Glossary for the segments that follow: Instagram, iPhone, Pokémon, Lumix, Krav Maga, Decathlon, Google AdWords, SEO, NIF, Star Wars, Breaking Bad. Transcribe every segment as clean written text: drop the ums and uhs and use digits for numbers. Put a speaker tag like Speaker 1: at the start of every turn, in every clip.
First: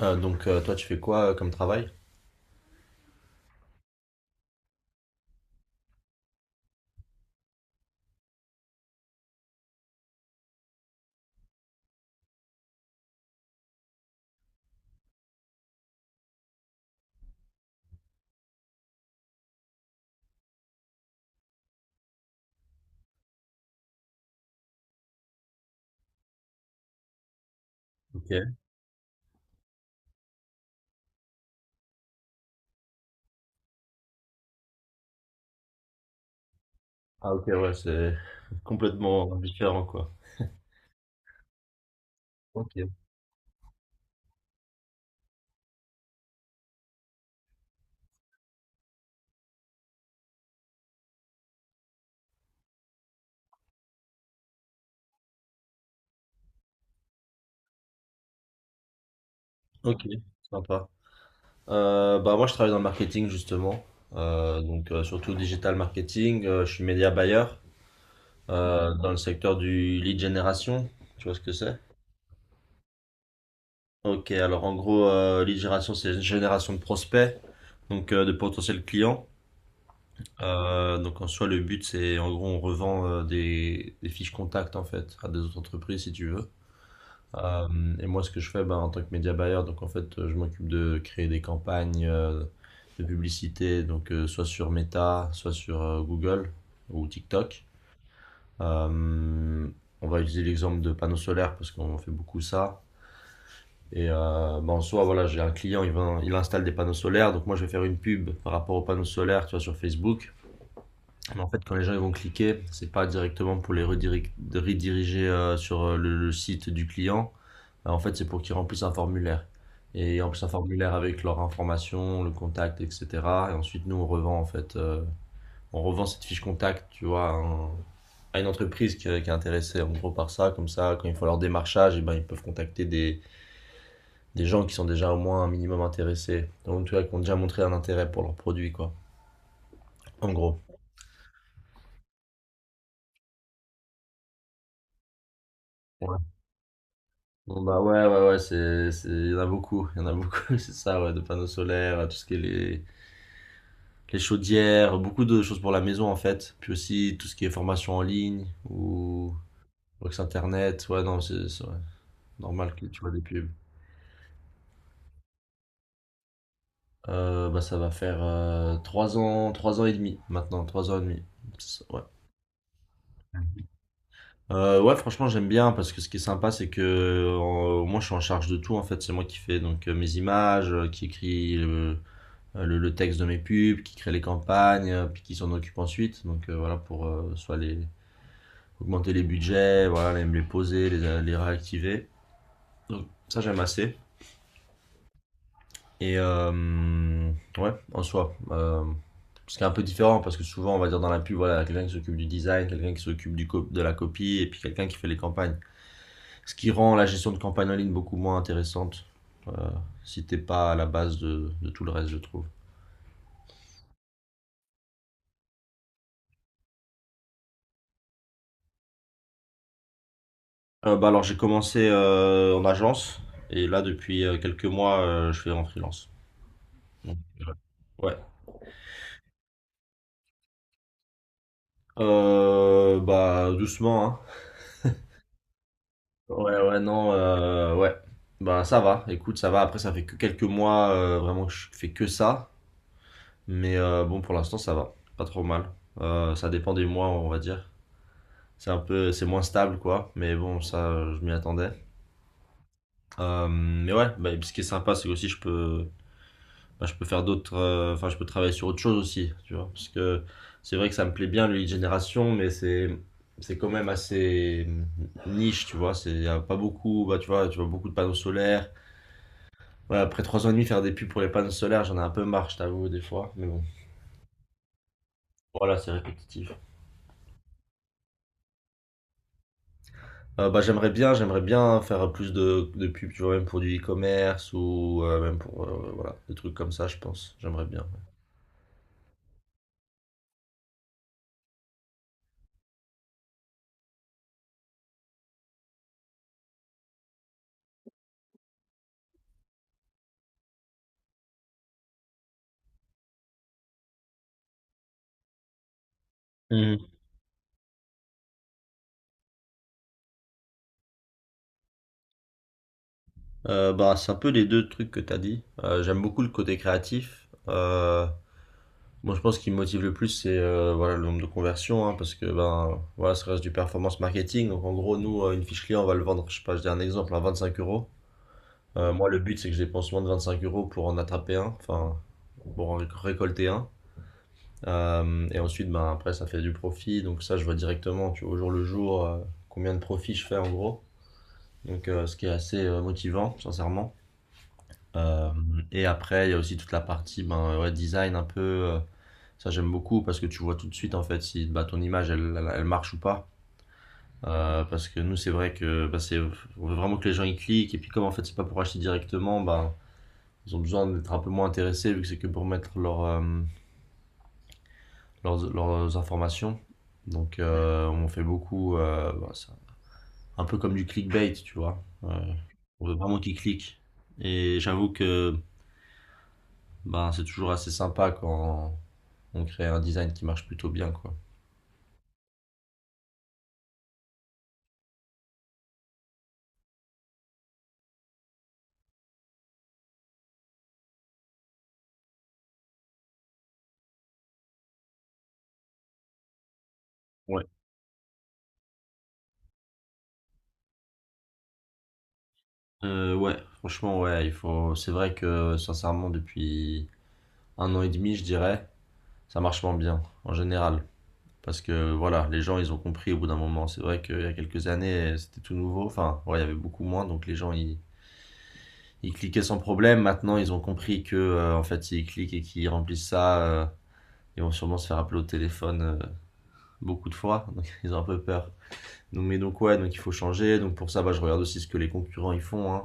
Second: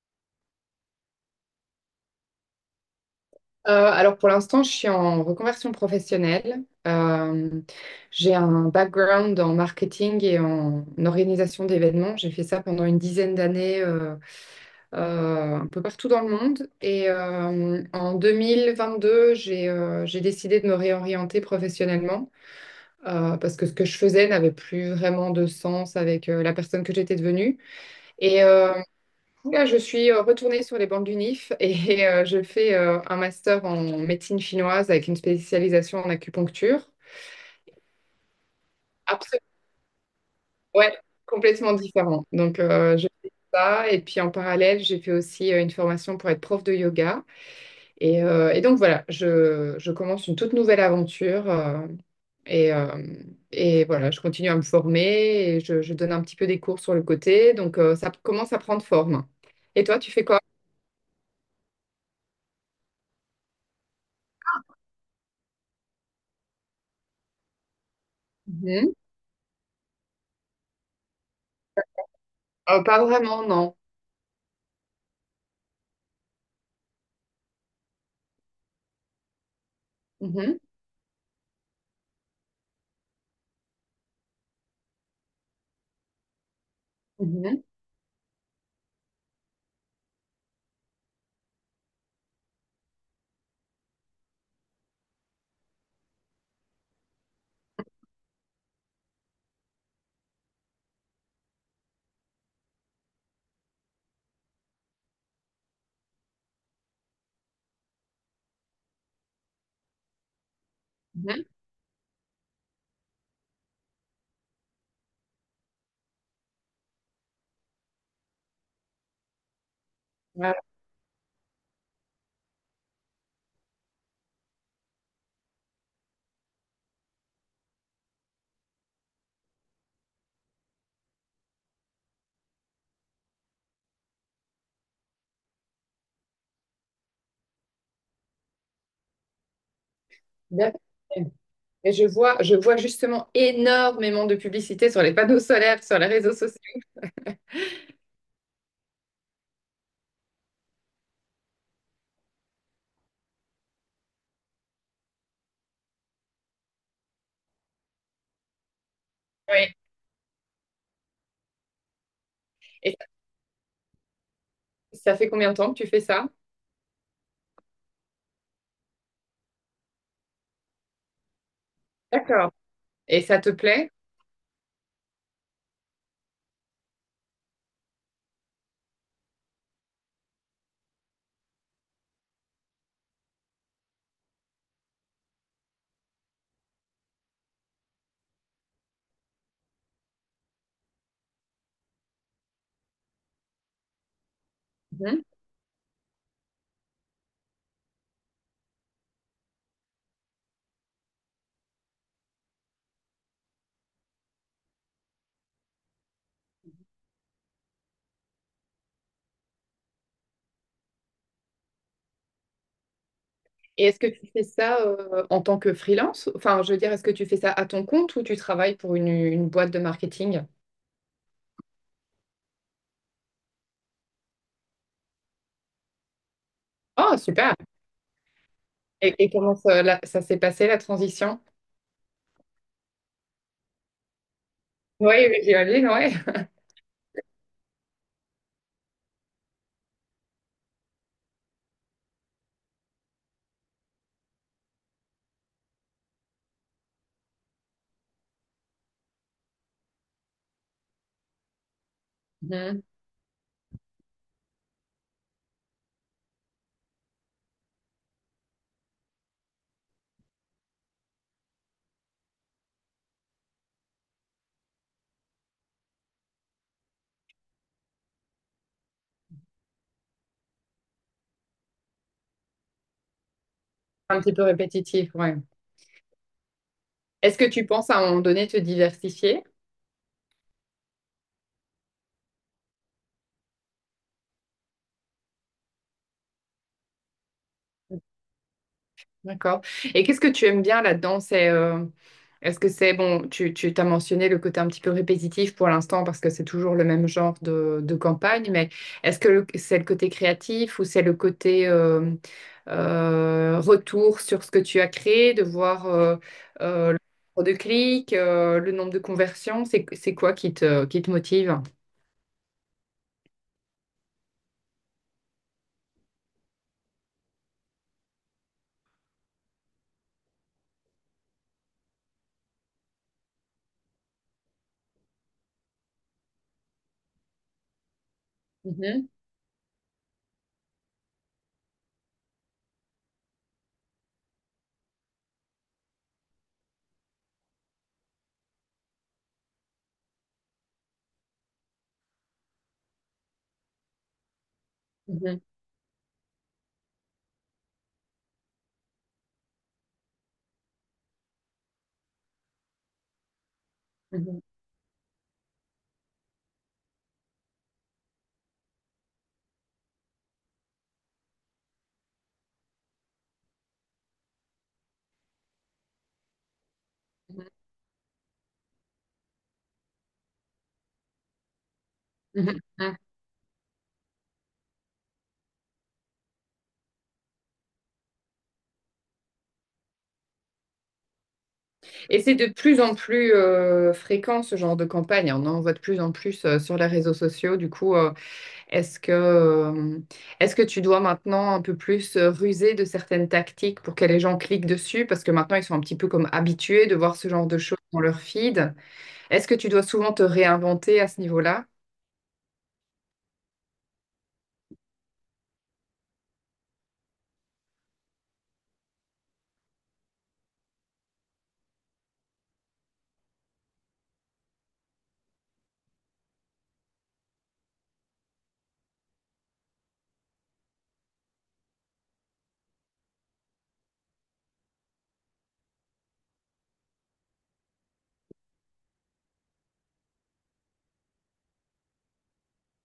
Speaker 1: Ah, donc toi, tu fais quoi comme travail?
Speaker 2: Alors pour l'instant, je suis en reconversion professionnelle. J'ai un background en marketing et en organisation d'événements. J'ai fait ça pendant une dizaine d'années un peu partout dans le monde. Et en 2022, j'ai décidé de me réorienter professionnellement parce que ce que je faisais n'avait plus vraiment de sens avec la personne que j'étais devenue. Et,
Speaker 1: Ok.
Speaker 2: euh, Là, je suis retournée sur les bancs du NIF et je fais un master en médecine chinoise avec une spécialisation en acupuncture.
Speaker 1: Ah ok, ouais, c'est complètement
Speaker 2: Absolument,
Speaker 1: différent, quoi.
Speaker 2: ouais, complètement différent. Donc,
Speaker 1: Ok.
Speaker 2: je fais ça et puis en parallèle, j'ai fait aussi une formation pour être prof de yoga. Et donc, voilà, je commence une toute nouvelle aventure et, euh, et voilà, je continue à me former et je donne un petit peu des cours sur le côté. Donc, ça commence à prendre forme. Et toi,
Speaker 1: Ok,
Speaker 2: tu fais quoi?
Speaker 1: sympa. Bah moi, je travaille dans le marketing, justement. Donc surtout digital marketing. Je suis média buyer
Speaker 2: Mhm.
Speaker 1: dans le secteur du lead generation. Tu vois ce que c'est?
Speaker 2: Pas vraiment, non.
Speaker 1: Ok, alors en gros, lead generation, c'est une génération de prospects, donc de potentiels clients.
Speaker 2: Mhm,
Speaker 1: Donc en soi, le but, c'est en gros, on revend des fiches contacts, en fait, à des autres entreprises, si tu veux.
Speaker 2: mhm,
Speaker 1: Et moi, ce que je fais ben, en tant que média buyer, donc en fait, je m'occupe de créer des campagnes de publicité, donc soit sur Meta, soit sur Google ou TikTok. Euh, on va utiliser l'exemple de panneaux solaires parce qu'on fait beaucoup ça. Et ben, en soi, voilà, j'ai un client, il installe des panneaux solaires, donc moi, je vais faire une pub par rapport aux panneaux solaires, tu vois, sur Facebook. Mais
Speaker 2: mhm.
Speaker 1: en fait, quand les gens ils vont cliquer, c'est pas directement pour les rediri- de rediriger sur le site du client. En fait, c'est pour qu'ils remplissent un formulaire. Et ils remplissent un
Speaker 2: Voilà,
Speaker 1: formulaire avec leur information, le contact, etc. Et ensuite, nous, on revend cette fiche contact, tu vois, à une entreprise qui est intéressée en gros par ça. Comme ça, quand ils font leur démarchage, et ben, ils peuvent contacter des gens qui sont déjà au moins un minimum intéressés. Donc, tu vois, qui ont déjà montré un intérêt pour leur produit, quoi. En gros.
Speaker 2: bien. Et je vois justement énormément de publicité sur les panneaux solaires, sur les réseaux sociaux.
Speaker 1: Bon bah, ouais, ouais, ouais, c'est il y en a beaucoup, il y en a beaucoup, c'est ça, ouais, de panneaux solaires, tout ce qui est les chaudières, beaucoup de choses pour la maison en fait, puis aussi tout ce qui est formation en ligne ou
Speaker 2: Oui.
Speaker 1: box internet. Ouais, non, c'est ouais, normal que
Speaker 2: Et
Speaker 1: tu vois des pubs.
Speaker 2: ça fait combien de temps que tu fais ça?
Speaker 1: Bah ça va faire 3 ans et demi maintenant. 3 ans et demi. Ouais.
Speaker 2: D'accord. Et ça te plaît?
Speaker 1: Ouais, franchement, j'aime bien parce que ce qui est sympa, c'est que moi, je suis en charge de tout en fait. C'est moi qui fais donc mes images, qui écris, le texte de mes pubs, qui crée les campagnes, puis qui s'en occupe ensuite. Donc voilà, pour soit augmenter les budgets, voilà, les poser, les réactiver. Donc ça, j'aime assez.
Speaker 2: Mhm.
Speaker 1: Et ouais, en soi, ce qui est un peu différent, parce que souvent, on va dire dans la pub, voilà, quelqu'un qui s'occupe du design, quelqu'un qui s'occupe de la copie, et puis quelqu'un qui fait les campagnes. Ce qui rend la gestion de campagne en ligne beaucoup moins intéressante, euh, si t'es pas à la base de tout le reste, je trouve.
Speaker 2: Et est-ce que tu fais ça en tant que freelance? Enfin, je veux dire, est-ce que tu fais ça à ton compte ou tu travailles pour une boîte de marketing?
Speaker 1: Bah alors j'ai commencé en agence. Et là depuis quelques mois je fais en freelance.
Speaker 2: Oh,
Speaker 1: Donc,
Speaker 2: super!
Speaker 1: ouais.
Speaker 2: Et comment ça, ça s'est passé, la transition?
Speaker 1: Bah doucement hein.
Speaker 2: Oui, oui, j'imagine, ouais.
Speaker 1: Ouais, ouais, non, ouais. Bah ça va, écoute ça va. Après ça fait que quelques mois vraiment que je fais que ça. Mais bon pour l'instant ça va, pas trop mal. Ça dépend des mois on va dire. C'est un peu C'est moins stable quoi. Mais bon ça je m'y attendais.
Speaker 2: Mhm.
Speaker 1: Mais ouais bah, et puis ce qui est sympa c'est que aussi je peux faire d'autres, enfin, je peux travailler sur autre chose aussi, tu vois, parce que c'est vrai que ça me plaît bien le lead generation, mais c'est quand même assez niche, tu vois, c'est y a pas beaucoup, bah, tu vois beaucoup de panneaux solaires. Ouais, après 3 ans et demi faire des pubs pour les panneaux solaires, j'en ai un peu marre, je t'avoue, des fois, mais bon.
Speaker 2: Un petit peu répétitif, ouais.
Speaker 1: Voilà, c'est répétitif.
Speaker 2: Est-ce que tu penses à un moment donné te diversifier?
Speaker 1: Bah, j'aimerais bien faire plus de pubs, tu vois, même pour du e-commerce ou même pour voilà, des trucs comme ça, je pense. J'aimerais bien.
Speaker 2: D'accord. Et qu'est-ce que tu aimes bien là-dedans? C'est, est-ce que c'est, bon, tu t'as mentionné le côté un petit peu répétitif pour l'instant parce que c'est toujours le même genre de campagne, mais est-ce que c'est le côté créatif ou c'est le côté retour sur ce que tu as créé, de voir
Speaker 1: Mhm.
Speaker 2: le nombre de clics, le nombre de conversions? C'est quoi qui te motive?
Speaker 1: Bah, c'est un peu les deux trucs que tu as dit. J'aime beaucoup le côté créatif. Moi, je pense qu'il me motive le plus, c'est voilà, le nombre de conversions, hein, parce que ben, voilà, ça reste du performance marketing. Donc, en gros, nous, une fiche client, on va le vendre, je sais pas, je dis un exemple, à 25 euros.
Speaker 2: Mhm,
Speaker 1: Moi, le but, c'est que je dépense moins de 25 euros pour en attraper un, enfin, pour en récolter un. Et ensuite, ben, après, ça fait du profit. Donc, ça, je vois directement, tu vois, au jour le jour, combien de profit je fais en gros. Donc, ce qui est assez motivant, sincèrement. Euh,
Speaker 2: mhm,
Speaker 1: et après, il y a aussi toute la partie ben, ouais, design un peu. Ça, j'aime beaucoup parce que tu vois tout de suite en fait si bah, ton image elle marche ou pas.
Speaker 2: mhm,
Speaker 1: Parce que nous, c'est vrai que bah, on veut vraiment que les gens y cliquent. Et puis, comme en fait, c'est pas pour acheter directement, ben ils ont besoin d'être un peu moins intéressés vu que c'est que pour mettre leurs informations. Donc,
Speaker 2: mhm,
Speaker 1: on fait beaucoup. Un peu comme du clickbait, tu vois.
Speaker 2: mhm,
Speaker 1: On veut
Speaker 2: mhm.
Speaker 1: vraiment qu'ils cliquent. Et j'avoue que ben, c'est toujours assez sympa quand on crée un design qui marche plutôt bien, quoi.
Speaker 2: Et c'est de plus en plus fréquent, ce genre de campagne, hein. On en voit de plus en plus sur les réseaux sociaux. Du coup, Est-ce que, euh, est-ce que tu dois maintenant un peu plus ruser de certaines tactiques pour que les gens cliquent dessus? Parce que maintenant, ils sont un petit peu comme habitués de voir ce
Speaker 1: Ouais.
Speaker 2: genre de choses dans leur feed. Est-ce que tu dois souvent te réinventer à ce niveau-là?
Speaker 1: Ouais, franchement, ouais, il faut. C'est vrai que sincèrement, depuis 1 an et demi, je dirais, ça marche moins bien en général. Parce que voilà, les gens, ils ont compris au bout d'un moment. C'est vrai qu'il y a quelques années, c'était tout nouveau. Enfin, ouais, il y avait beaucoup moins, donc les gens, ils cliquaient sans problème. Maintenant, ils ont compris que, en fait, s'ils cliquent et qu'ils remplissent ça, ils vont sûrement se faire appeler au téléphone beaucoup de fois. Donc, ils ont un peu peur. Ouais, donc il faut changer. Donc, pour ça, bah, je regarde aussi ce que les concurrents ils font, hein.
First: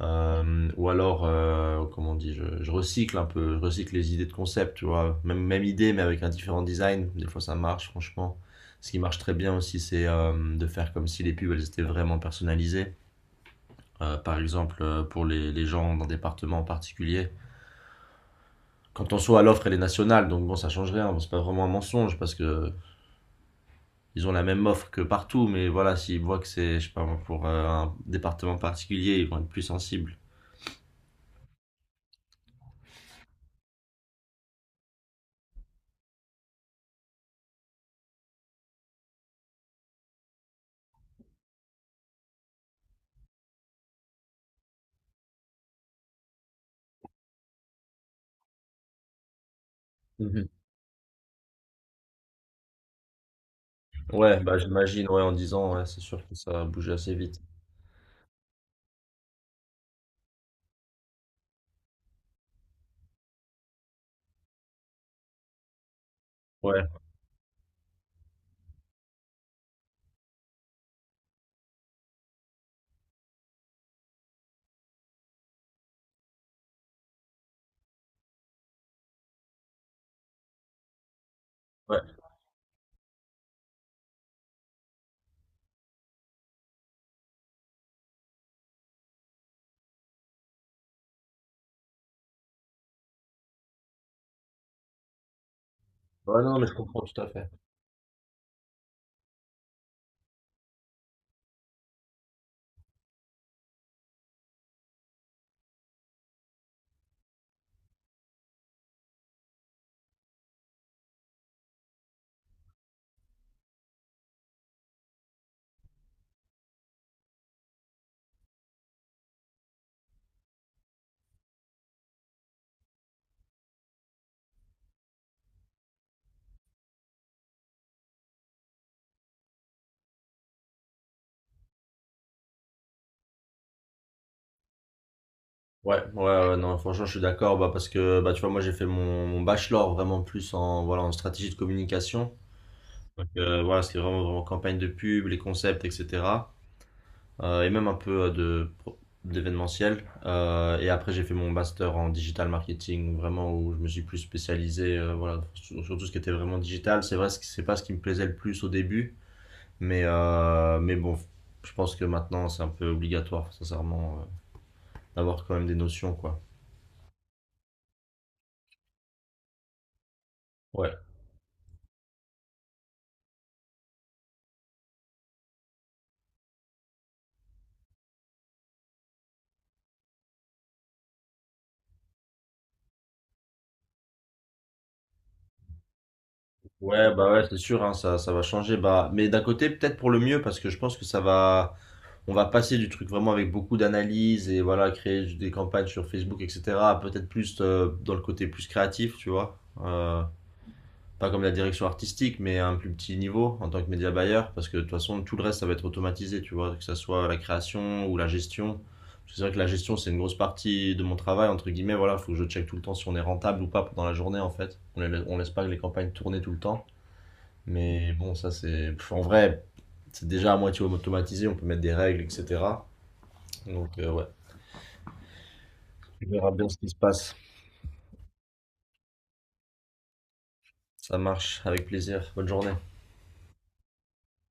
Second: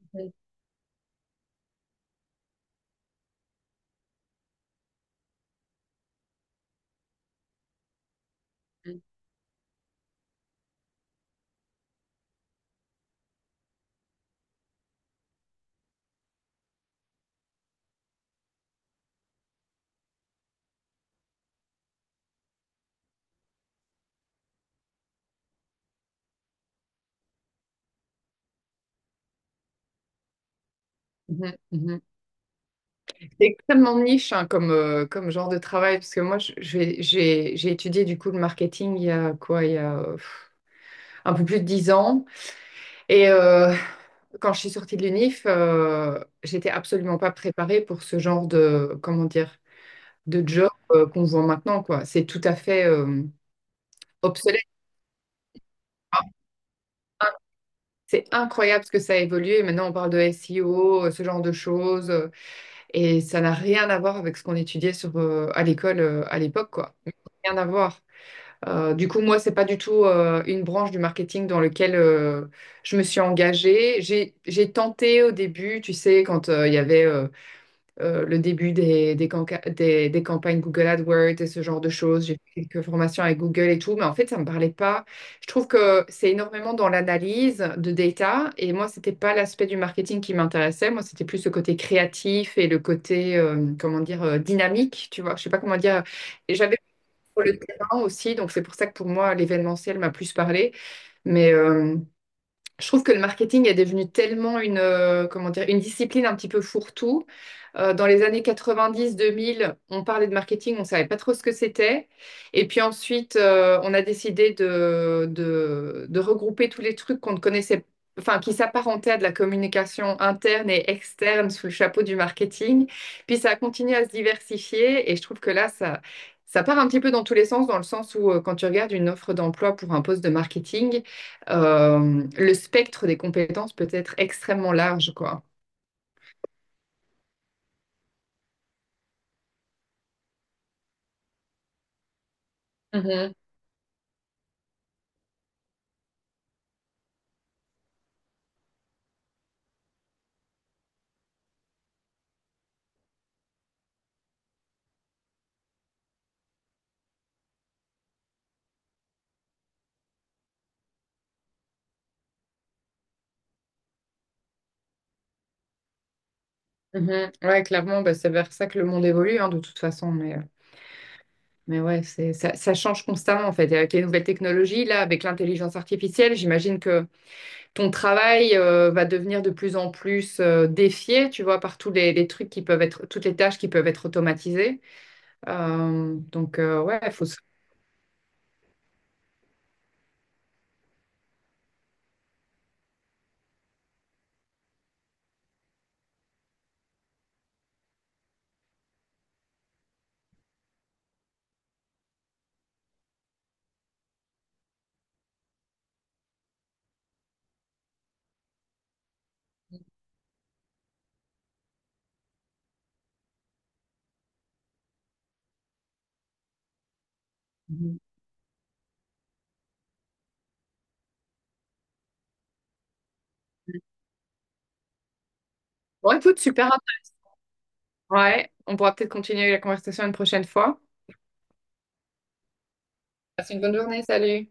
Speaker 1: Ou alors, comment on dit, je recycle les idées de concept, tu vois. Même idée, mais avec un différent design. Des fois, ça marche, franchement. Ce qui
Speaker 2: Mhm.
Speaker 1: marche très bien aussi, c'est de faire comme si les pubs, elles étaient vraiment personnalisées. Par exemple, pour les gens d'un département en particulier. Quand on soit à l'offre, elle est nationale, donc bon, ça change rien. Bon, c'est pas vraiment un mensonge parce que ils ont la même offre que partout, mais voilà, s'ils voient que c'est, je sais pas, moi, pour un département particulier, ils vont être plus sensibles.
Speaker 2: Mhm, mhm. C'est extrêmement niche, hein, comme genre de travail, parce que moi, j'ai étudié du coup le marketing il y a quoi, il y a un peu plus de 10 ans. Et quand je suis sortie de l'UNIF, j'étais absolument pas préparée pour ce genre de, comment dire, de job qu'on voit maintenant, quoi. C'est tout à fait
Speaker 1: Ouais, bah
Speaker 2: obsolète,
Speaker 1: j'imagine, ouais, en 10 ans, ouais, c'est sûr que ça a bougé assez
Speaker 2: hein.
Speaker 1: vite.
Speaker 2: C'est incroyable ce que ça a évolué. Maintenant, on parle de SEO, ce genre de choses, et ça n'a rien à voir avec ce qu'on étudiait à l'école à l'époque,
Speaker 1: Ouais,
Speaker 2: quoi. Rien à voir. Du coup, moi, c'est pas du tout une branche du marketing dans laquelle je me suis engagée. J'ai tenté au début, tu sais, quand il y avait le début des campagnes Google AdWords et ce genre de
Speaker 1: ouais.
Speaker 2: choses. J'ai fait quelques formations avec Google et tout, mais en fait, ça me parlait pas. Je trouve que c'est énormément dans l'analyse de data et moi, c'était pas l'aspect du marketing qui m'intéressait. Moi, c'était plus le côté créatif et le côté, comment dire, dynamique, tu vois. Je sais pas comment dire.
Speaker 1: Ouais,
Speaker 2: Et
Speaker 1: non, mais je
Speaker 2: j'avais
Speaker 1: comprends tout à
Speaker 2: sur
Speaker 1: fait.
Speaker 2: le terrain aussi. Donc, c'est pour ça que pour moi, l'événementiel m'a plus parlé. Mais, je trouve que le marketing est devenu tellement comment dire, une discipline un petit peu fourre-tout. Dans les années 90-2000, on parlait de marketing, on ne savait pas trop ce que c'était. Et puis ensuite, on a décidé de regrouper tous les trucs qu'on ne connaissait, enfin, qui s'apparentaient à de la communication interne et externe sous le chapeau du marketing. Puis ça a continué à se diversifier et je trouve que là, ça part un petit peu dans tous les sens, dans le sens où quand tu regardes une offre d'emploi pour un poste de marketing, le spectre des compétences peut être extrêmement large, quoi.
Speaker 1: Ouais, ouais, ouais, non, franchement, je suis d'accord, bah, parce que, bah, tu vois, moi, j'ai fait mon bachelor vraiment plus en, voilà, en stratégie de communication. Donc,
Speaker 2: Mhm,
Speaker 1: voilà, c'était vraiment, vraiment campagne de pub, les concepts, etc. Et même un peu d'événementiel. Et après, j'ai fait mon master en digital marketing, vraiment, où je me suis plus spécialisé, voilà, sur tout ce qui était vraiment digital. C'est vrai, c'est pas ce qui me plaisait le plus au début. Mais bon, je pense que maintenant, c'est un peu obligatoire, sincèrement, d'avoir quand même des notions, quoi.
Speaker 2: mhm. Ouais, clairement, bah, c'est vers ça que le monde évolue, hein, de toute façon.
Speaker 1: Ouais.
Speaker 2: Mais ouais, ça, ça change constamment, en fait. Et avec les nouvelles technologies, là, avec l'intelligence artificielle, j'imagine que ton travail, va devenir de plus en plus, défié, tu vois, par tous les trucs qui peuvent toutes les tâches qui peuvent être automatisées. Donc, ouais, il
Speaker 1: Ouais,
Speaker 2: faut
Speaker 1: bah
Speaker 2: se.
Speaker 1: ouais, c'est sûr, hein, ça va changer. Bah, mais d'un côté, peut-être pour le mieux, parce que je pense que ça va, on va passer du truc vraiment avec beaucoup d'analyse et voilà, créer des campagnes sur Facebook, etc. à peut-être plus dans le côté plus créatif, tu vois. Euh, Pas comme la direction artistique, mais à un plus petit niveau en tant que média buyer, parce que de toute façon, tout le reste, ça va être automatisé, tu vois, que ce soit la création ou la gestion. C'est vrai que la gestion, c'est une grosse partie de mon travail, entre guillemets. Voilà, il faut que je check tout le temps si on est rentable ou pas pendant la journée, en fait. On, les, laisse pas les campagnes tourner tout le temps.
Speaker 2: Mhm.
Speaker 1: Mais bon, ça, c'est. En vrai, c'est déjà à moitié automatisé, on peut mettre des règles, etc. Donc, ouais.
Speaker 2: Bon,
Speaker 1: On
Speaker 2: écoute,
Speaker 1: verra bien
Speaker 2: super.
Speaker 1: ce qui se passe.
Speaker 2: Ouais, on pourra peut-être continuer la conversation une prochaine fois.
Speaker 1: Ça marche, avec plaisir. Bonne journée.
Speaker 2: Passe une bonne journée, salut.